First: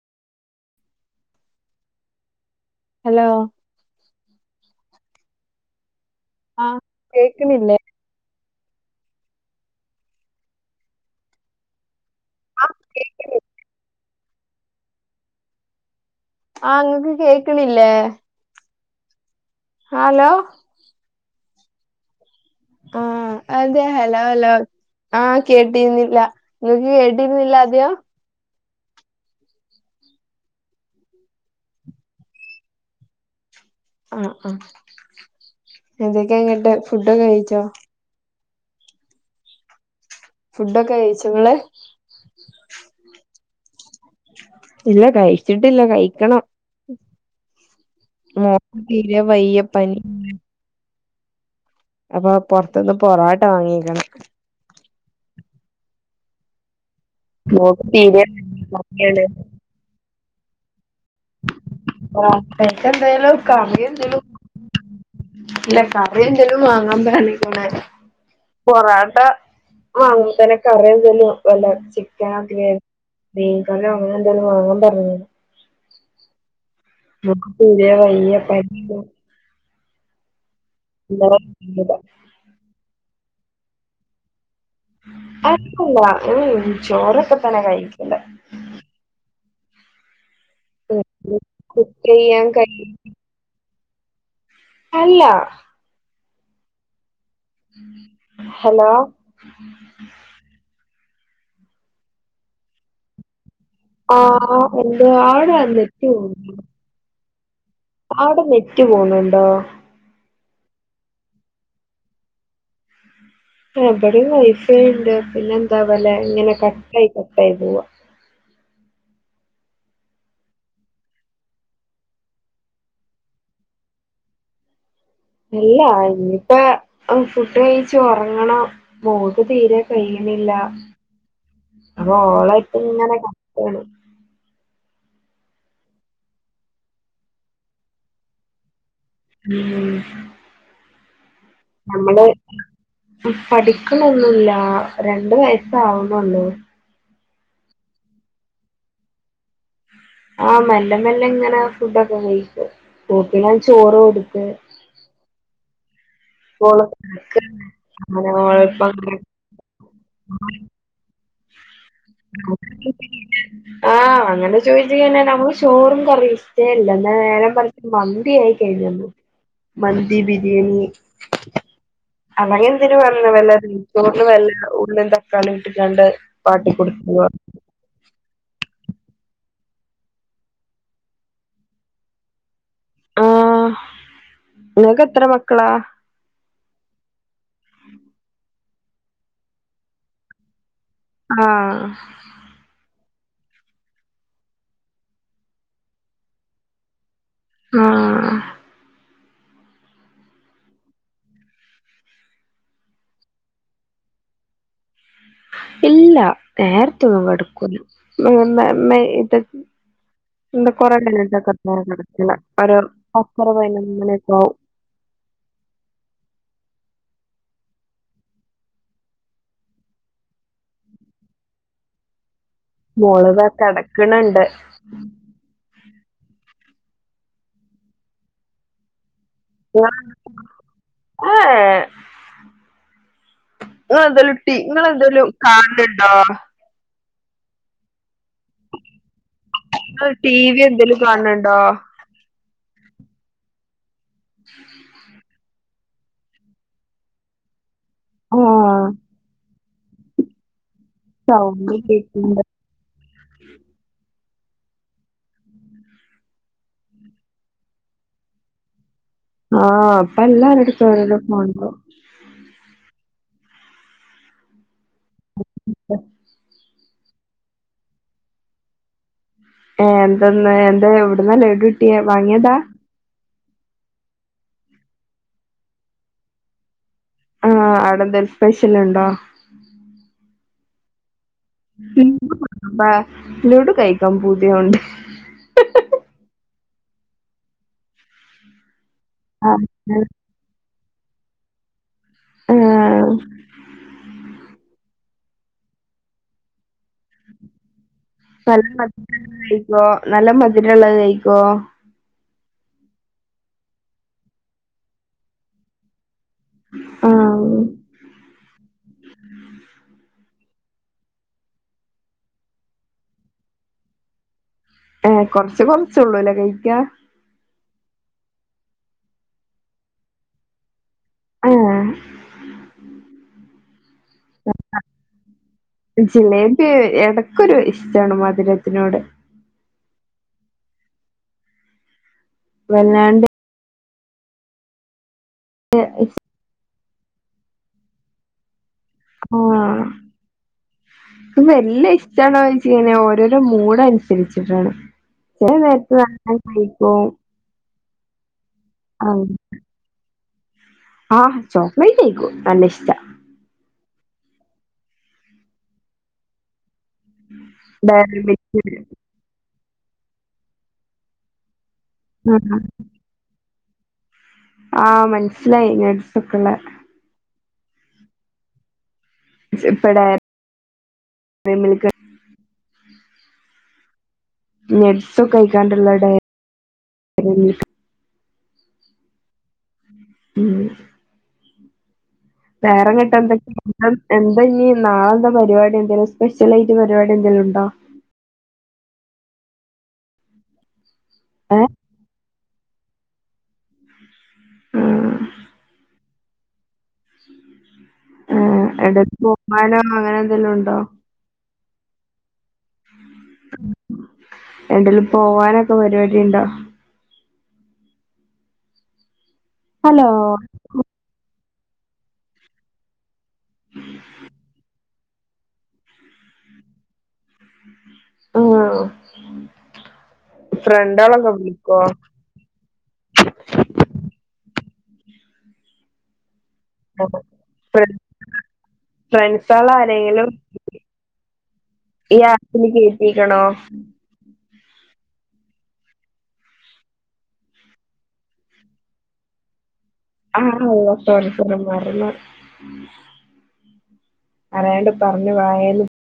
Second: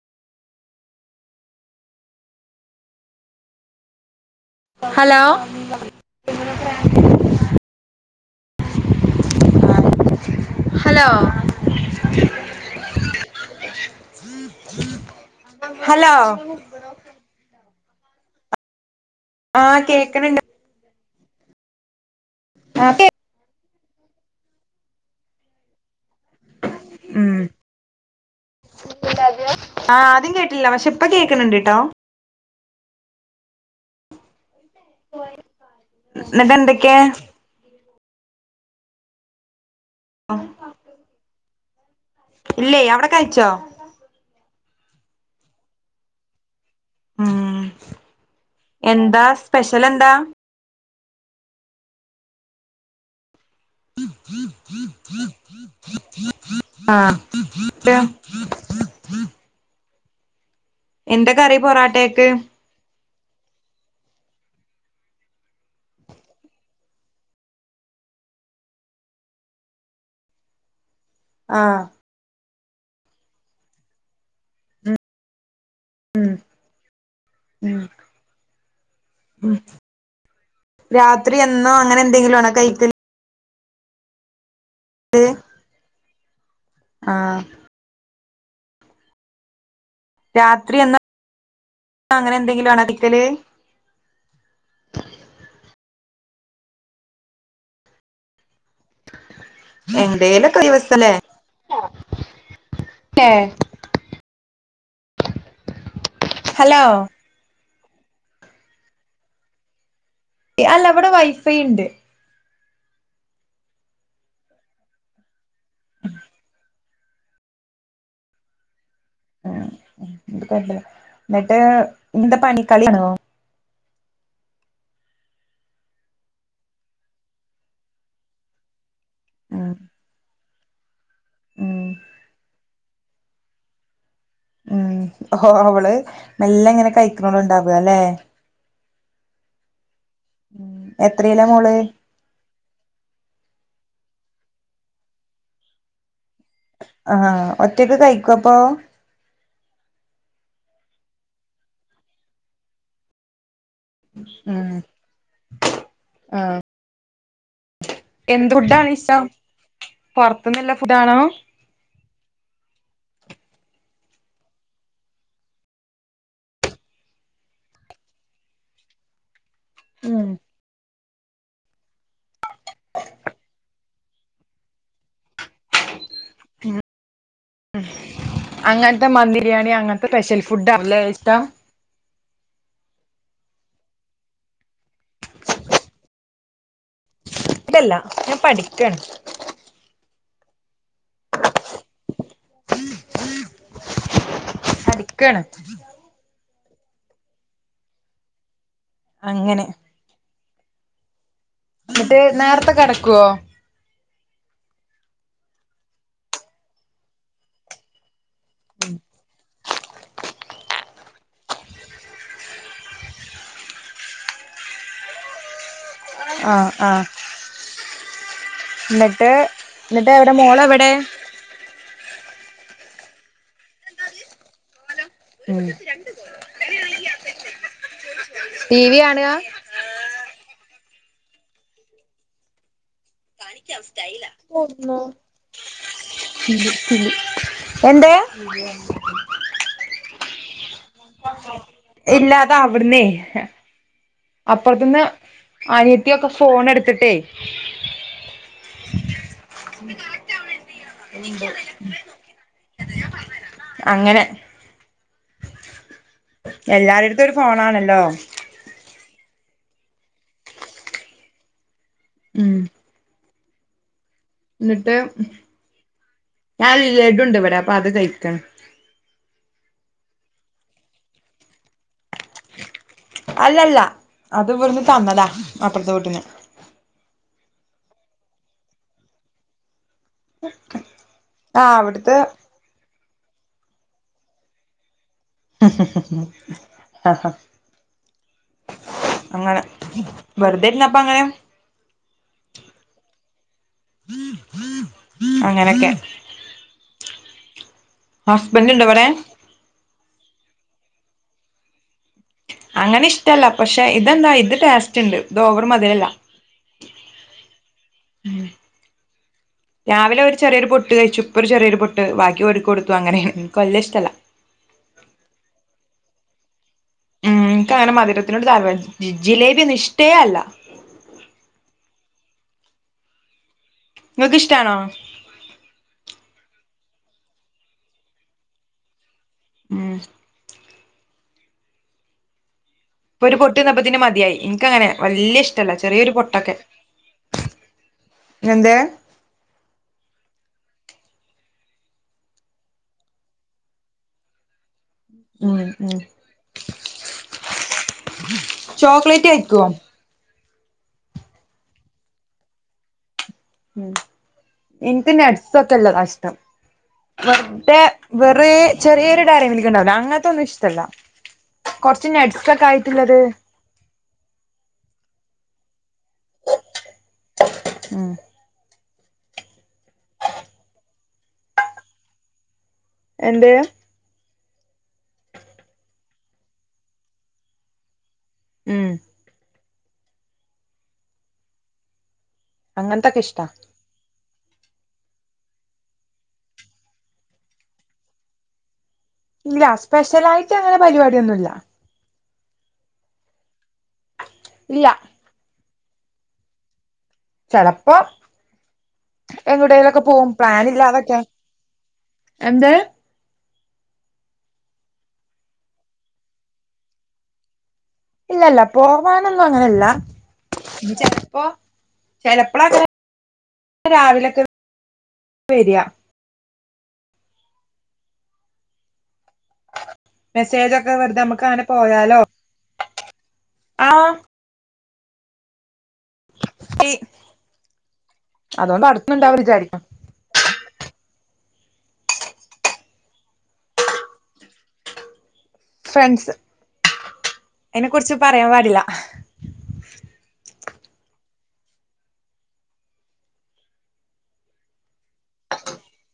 Hello hello ആഹ് കേക്ക്ണില്ലേ? Hello hello ആഹ് ഇങ്ങക്ക് കേക്ക്ണില്ലേ? ആഹ് ഹലോ കേക്കണണ്ട്. ണ്ട് ആഹ് അതെ ഹലോ ഹലോ ആഹ് കേട്ടിരുന്നില്ല ഇങ്ങക്ക് കേട്ടിരുന്നില്ല ആദ്യോം? ലാദ്യോം. ആ ആദ്യം കേട്ടില്ല പക്ഷെ ഇപ്പ കേൾക്കണണ്ട്ട്ടോ. ആഹ് ആ എന്നിട്ട് എന്തൊക്കെയാന്നിട്ട് എന്തൊക്കെ ഫുഡൊക്കെ കഴിച്ചോ? ഫുഡൊക്കെ കഴിച്ചോ ങ്ങള്? ഇല്ല അവിടെ കയിച്ചോ? ഇല്ല കയിച്ചിട്ടില്ല കയിക്കണം. ഉം ഉം മോക്ക് തീരേ എന്താ വയ്യ സ്പെഷ്യൽ പനി. എന്താ അപ്പോ പൊറത്തുന്ന് പൊറാട്ട വാങ്ങീക്ക്ണ്. ആഹ് മോക്ക് തീരേ നോക്ക്യേണേ. എന്താ കറി പൊറാട്ടേക്ക്? എക്കെന്തേലും കറി എന്തേലും [unintelligible] ഇല്ല കറി എന്തേലും വാങ്ങാ പറഞീക്ക്ണ് പൊറാട്ട വാങ്ങുമ്പ തന്നെ കറി എന്തേലും വല്ല ആഹ് ചിക്കനോ ഗഒക്കെ മീൻകറിയോ അങ്ങനെ എന്തേലും വാങ്ങാൻ പറഞ്ഞീനു ഉം [unintelligible] ഉം രാത്രി എന്നും അങ്ങനെ എന്തെങ്കിലും ആണോ കഴിക്കൽ അതല്ല ഊ ഉം ചോറൊക്കെ ആഹ് തന്നെ കഴിക്കല് രാത്രി എന്നാ കുക്ക് അങ്ങനെ ചെയ്യാൻ എന്തെങ്കിലും കഴിയും [unintelligible] അല്ല ഹലോ ഏന്തേലൊക്കെ ദിവസലേ ല്ലേ ആഹ് എന്ത അവ്ടെ നെറ്റ് പോ ഹലോ അവിടെ നെറ്റ് പോണുണ്ടോ? അല്ല ഇവിടെ വൈഫൈ ഇണ്ട് ഏഹ് ഇബടെയും വൈഫൈയ്ണ്ട് പിന്നെ എന്താ ആവലെ ഇങ്ങനെ കട്ടായി കട്ടായി പോവ ആഹ് ത്പ്പ ന്താ ന്നിട്ട് ഇന്ത പണി ക്കളിയാണോ? അല്ല ഇനിയിപ്പ അം ഫുഡ് കഴിച്ചു ഒറങ്ങണം മോൾക്ക് ഉം തീരെ കഴിയണില്ല ഉം അപ്പൊ ഓളെട്ത്ത് ഇങ്ങനെ കടക്കാണ് ഓള് മെല്ലെ ഇങ്ങനെ കഴിക്ക്ണുള്ളൂണ്ടാവ ല്ലേ ഉം ഊം എത്രയിലാ മോള്? അവള് പഠിക്ക്ണൊന്നുല്ല രണ്ട് വയസ് ആവുണുള്ളു ആഹ് ഒറ്റക്ക് കഴിക്കപ്പോ? ആഹ് മെല്ലെ മെല്ലെ ഇങ്ങനെ ഫുഡൊക്കെ കയിക്കും ഓക്ക് ഞാൻ ചോറ് കൊടുത്ത് ഉം ആഹ് [unintelligible] എന്ത് ഓളിപ്പ ഫുഡാണ് അങ്ങനെ ഇഷ്ടം പൊറത്തുന്ന്‌ല്ല ഫുഡാണോ [unintelligible] ആഹ് അങ്ങനെ ചോദിച്ച് കഴിഞ്ഞാൽ നമ്മക്ക് ചോറും കറിയും ഇഷ്ടേല്ല എന്നാ നേര മറിച്ച് മന്തി ആയി കഴിഞ്ഞലോ മന്തി ഉം ബിരിയാണി അങ്ങനെ എന്തിന് വന്ന് നെയ്ച്ചോറില് വല്ല ഉള്ളിം തക്കാളിം ഇട്ടിക്കാണ്ട് വാട്ടി കൊടുക്കുവാ അങ്ങനത്തെ മന്തി ബിരിയാണി അങ്ങനത്തെ സ്പെഷ്യൽ ഫുഡ് ആണല്ലേ ഇഷ്ടം അഹ് നിങ്ങൾക്കെത്ര മക്കളാ ഇല്ലല്ലാ ഞാൻ പഠിക്കാണ് ആഹ് പഠിക്കാണ് ആഹ് അങ്ങനെ എന്നിട്ട് നേർത്തെ കെടക്കോ ഇല്ല നേരത്തെ ഒന്നും കെടക്കൂല്ല മേ മേ മൈ ഇത് എന്ത [unintelligible] പത്തര പതിനൊന്ന് മണിയൊക്കെ ആവും ആഹ് ആഹ് ന്നിട്ട് ന്നിട്ടെവ്ടെ മോളെ എവടേ മോള് താ കെടക്ക്ണ്‌ണ്ട് ഉം ടീ വി കാണ്കാ [unintelligible] ഏഹ് ഏഹ് ഇങ്ങെളെന്തേലും ട്ടി ഇങ്ങെളെന്തേലും കാൺല്ണ്ടോ എന്തേ ഇങ്ങെള് ടീ വി എന്തേലും കാൺണ്‌ണ്ടോ ഇല്ലാ അത് അവ്ട്ന്നേ അപ്പാെർത്ത്ന്ന് അനിയത്ത്യൊക്കെ ഫോണെട്ത്ത്ട്ടേ ഉ ആഹ് [unintelligible] സൗണ്ട് കേക്ക്ണ്ട് അങ്ങെനെ എല്ലാരെട്ത്തും ഒര് ഫോണാണല്ലോ ആഹ് പ്പ എല്ലാരെട്ത്തും ഒരോരോ ഫോൺണ്ടാവും ഉം ന്ന്ട്ട് ഞാൻ ലഡുണ്ട് വെടെ അപ്പ അത് കയ്ക്കാണ് ഏഹ് എന്തന്ന് എന്താ എവ്ട്ന്നാ ലഡുട്ട്യേ വാങ്ങ്യേതാ അല്ല അല്ല അത് ഇവെട്ന്ന് തന്നതാ അപ്പർത്തെ വീട്ട്ന്ന് ആഹ് അവ്ടെന്തേലും സ്പെഷ്യല്ണ്ടോ ആ അവിടുത്തെ ഇൻക്ക് [unintelligible] പാ ലെഡു കഴിക്കാം പൂത്യാവ്ണ്ട് ആ അങ്ങെനെ വെറ്തെ ഇര്ന്നപ്പങ്ങെനെ ആഹ് അങ്ങെനൊക്കെ നല്ല ഹസ്ബൻഡ് ഇണ്ടോ ഇവിടെ മധ്‌ര [unintelligible] ത് കഴിക്കോ നല്ല മധ്‌രള്ളെത് കഴിക്കോ അങ്ങെനെ ഇഷ്ടല്ലാ പക്ഷെ ഇതെന്താ ഇത് ടേസ്റ്റ്ണ്ട് തോവെറ് മധ്‌രല്ലാ ആ രാവിലെ ഒര് ചെറിയൊര് പൊട്ട് കഴിച്ചു പ്പാെര് ചെറിയൊരു പൊട്ട് ബാക്കി ഓര്ക്ക് കൊട്ത്തു അങ്ങെനെ ഇൻക്ക് വല്ല്യ ഇഷ്ടല്ലാ ഏഹ് കൊർച്ച് കൊർച്ചാെള്ളുലേ കഴിയ്ക്കാ ഉം ഇൻക്കങ്ങെനെ മധുരത്തിനോട് താൽപര് ഈ ജിലേബി ഒന്നും ഇഷ്ട്ടേ അല്ലാ ആഹ് ഇങ്ങെക്ക്ഷ്ടാണോ ജിലേബി എടെക്കൊരു ഇഷ്ടാണ് മധ്‌രത്തിനോട് ഊം വല്ലാണ്ട് ഒര് പൊട്ട്ന്നപ്പത്ത്ന് മത്യായി ഇൻക്കങ്ങെനെ വല്ല്യ ഇഷ്ടല്ല ചെറ്യേയൊരു ഇഷ് പൊട്ടൊക്കെ എന്തേ ക്കും വേണം ക്കും വെല്ല്യ ഇഷ്ടാണോയ്ച്ച്ങ്ങെനെ ഓരോരോ മൂടൻസര്ച്ച്ട്ടാണ് ചെലെ ഉം നേര്ത്ത് ഉം ന [unintelligible] കഴിക്കും ആഹ് ചോക്ലേറ്റ് കഴിക്കുവോ ആഹ് ചോക്ലേറ്റ് കഴിക്കും നല്ല ഇഷ്ടാ ഉം ഇൻക്ക് നട്സാെക്കെള്ളതാഷ്ടം വെറ്തെ ഡയറി വെറേ മിൽക്ക് ചെറിയൊരു കാര്യം വിളിക്കണ്ടാവില്ല അങ്ങനത്തെ ഒന്നും ഇഷ്ടല്ല. കൊർച്ച് ആഹ് നടസക്കെ ആയിട്ടുള്ളത്. ആഹ് മനസ്സിലായി നട്സൊക്കെള്ള. ആ ഇപ്പടെ [unintelligible] എന്തെ. നട്സൊക്കെ കഴിക്കാണ്ട്ള്ളരു. ഉം മ്മ്. വേറെ കെട്ട് അങ്ങനത്തൊക്കെ ഇഷ്ടാ എന്തൊക്കെ. എന്ത ഇനി നാളെന്താ പരിപാടി എന്തെലും സ്പെഷ്യലായിട്ട് പരിപാടി എന്തേലും ഉണ്ടോ? ഇല്ല സ്പെഷ്യലായിട്ട് അങ്ങനെ പരിപാടിയൊന്നുംല്ല. ഏഹ് ഇല്ല. ചെലപ്പോ ഏ എടക്ക്‌ പോവാനോ എങ്ങട്ടേലൊക്കെ അങ്ങനെ പോവും എന്തെലും ഉണ്ടോ? [inaudible] പ്ലാനില്ലാതൊക്കെ എന്ത്. എന്തേലും പോവാനൊക്കെ പരിപാടി ഉണ്ടോ? ഇല്ല, ഇല്ല പോവാനൊന്നും അങ്ങനെല്ല. ഹലോ ഇ ചെലപ്പോ ചെലപ്പോളൊക്കെ രാവിലൊക്കെ. വര്അ. ആ മെസ്സേജൊക്കെ വെറുതെ ഫ്രണ്ടളൊക്കെ നമുക്ക് അങ്ങനെ വിളിക്കുവോ. പോയാലോ ആഹ്. ഫ്ര അതുകൊണ്ട് അടുത്തുണ്ടാവും ഫ്രണ്ട്സള വിചാരിക്കും ആരെങ്കിലും. ഈ ആപ്പില് കേറ്റീക്കണോ. ഫ്രണ്ട്സ് അയിനെ കുറിച്ച് പറയാൻ പാടില്ല. ആഹ് [unintelligible] അറിയാണ്ട് പറഞ്ഞു വായെന്ന്.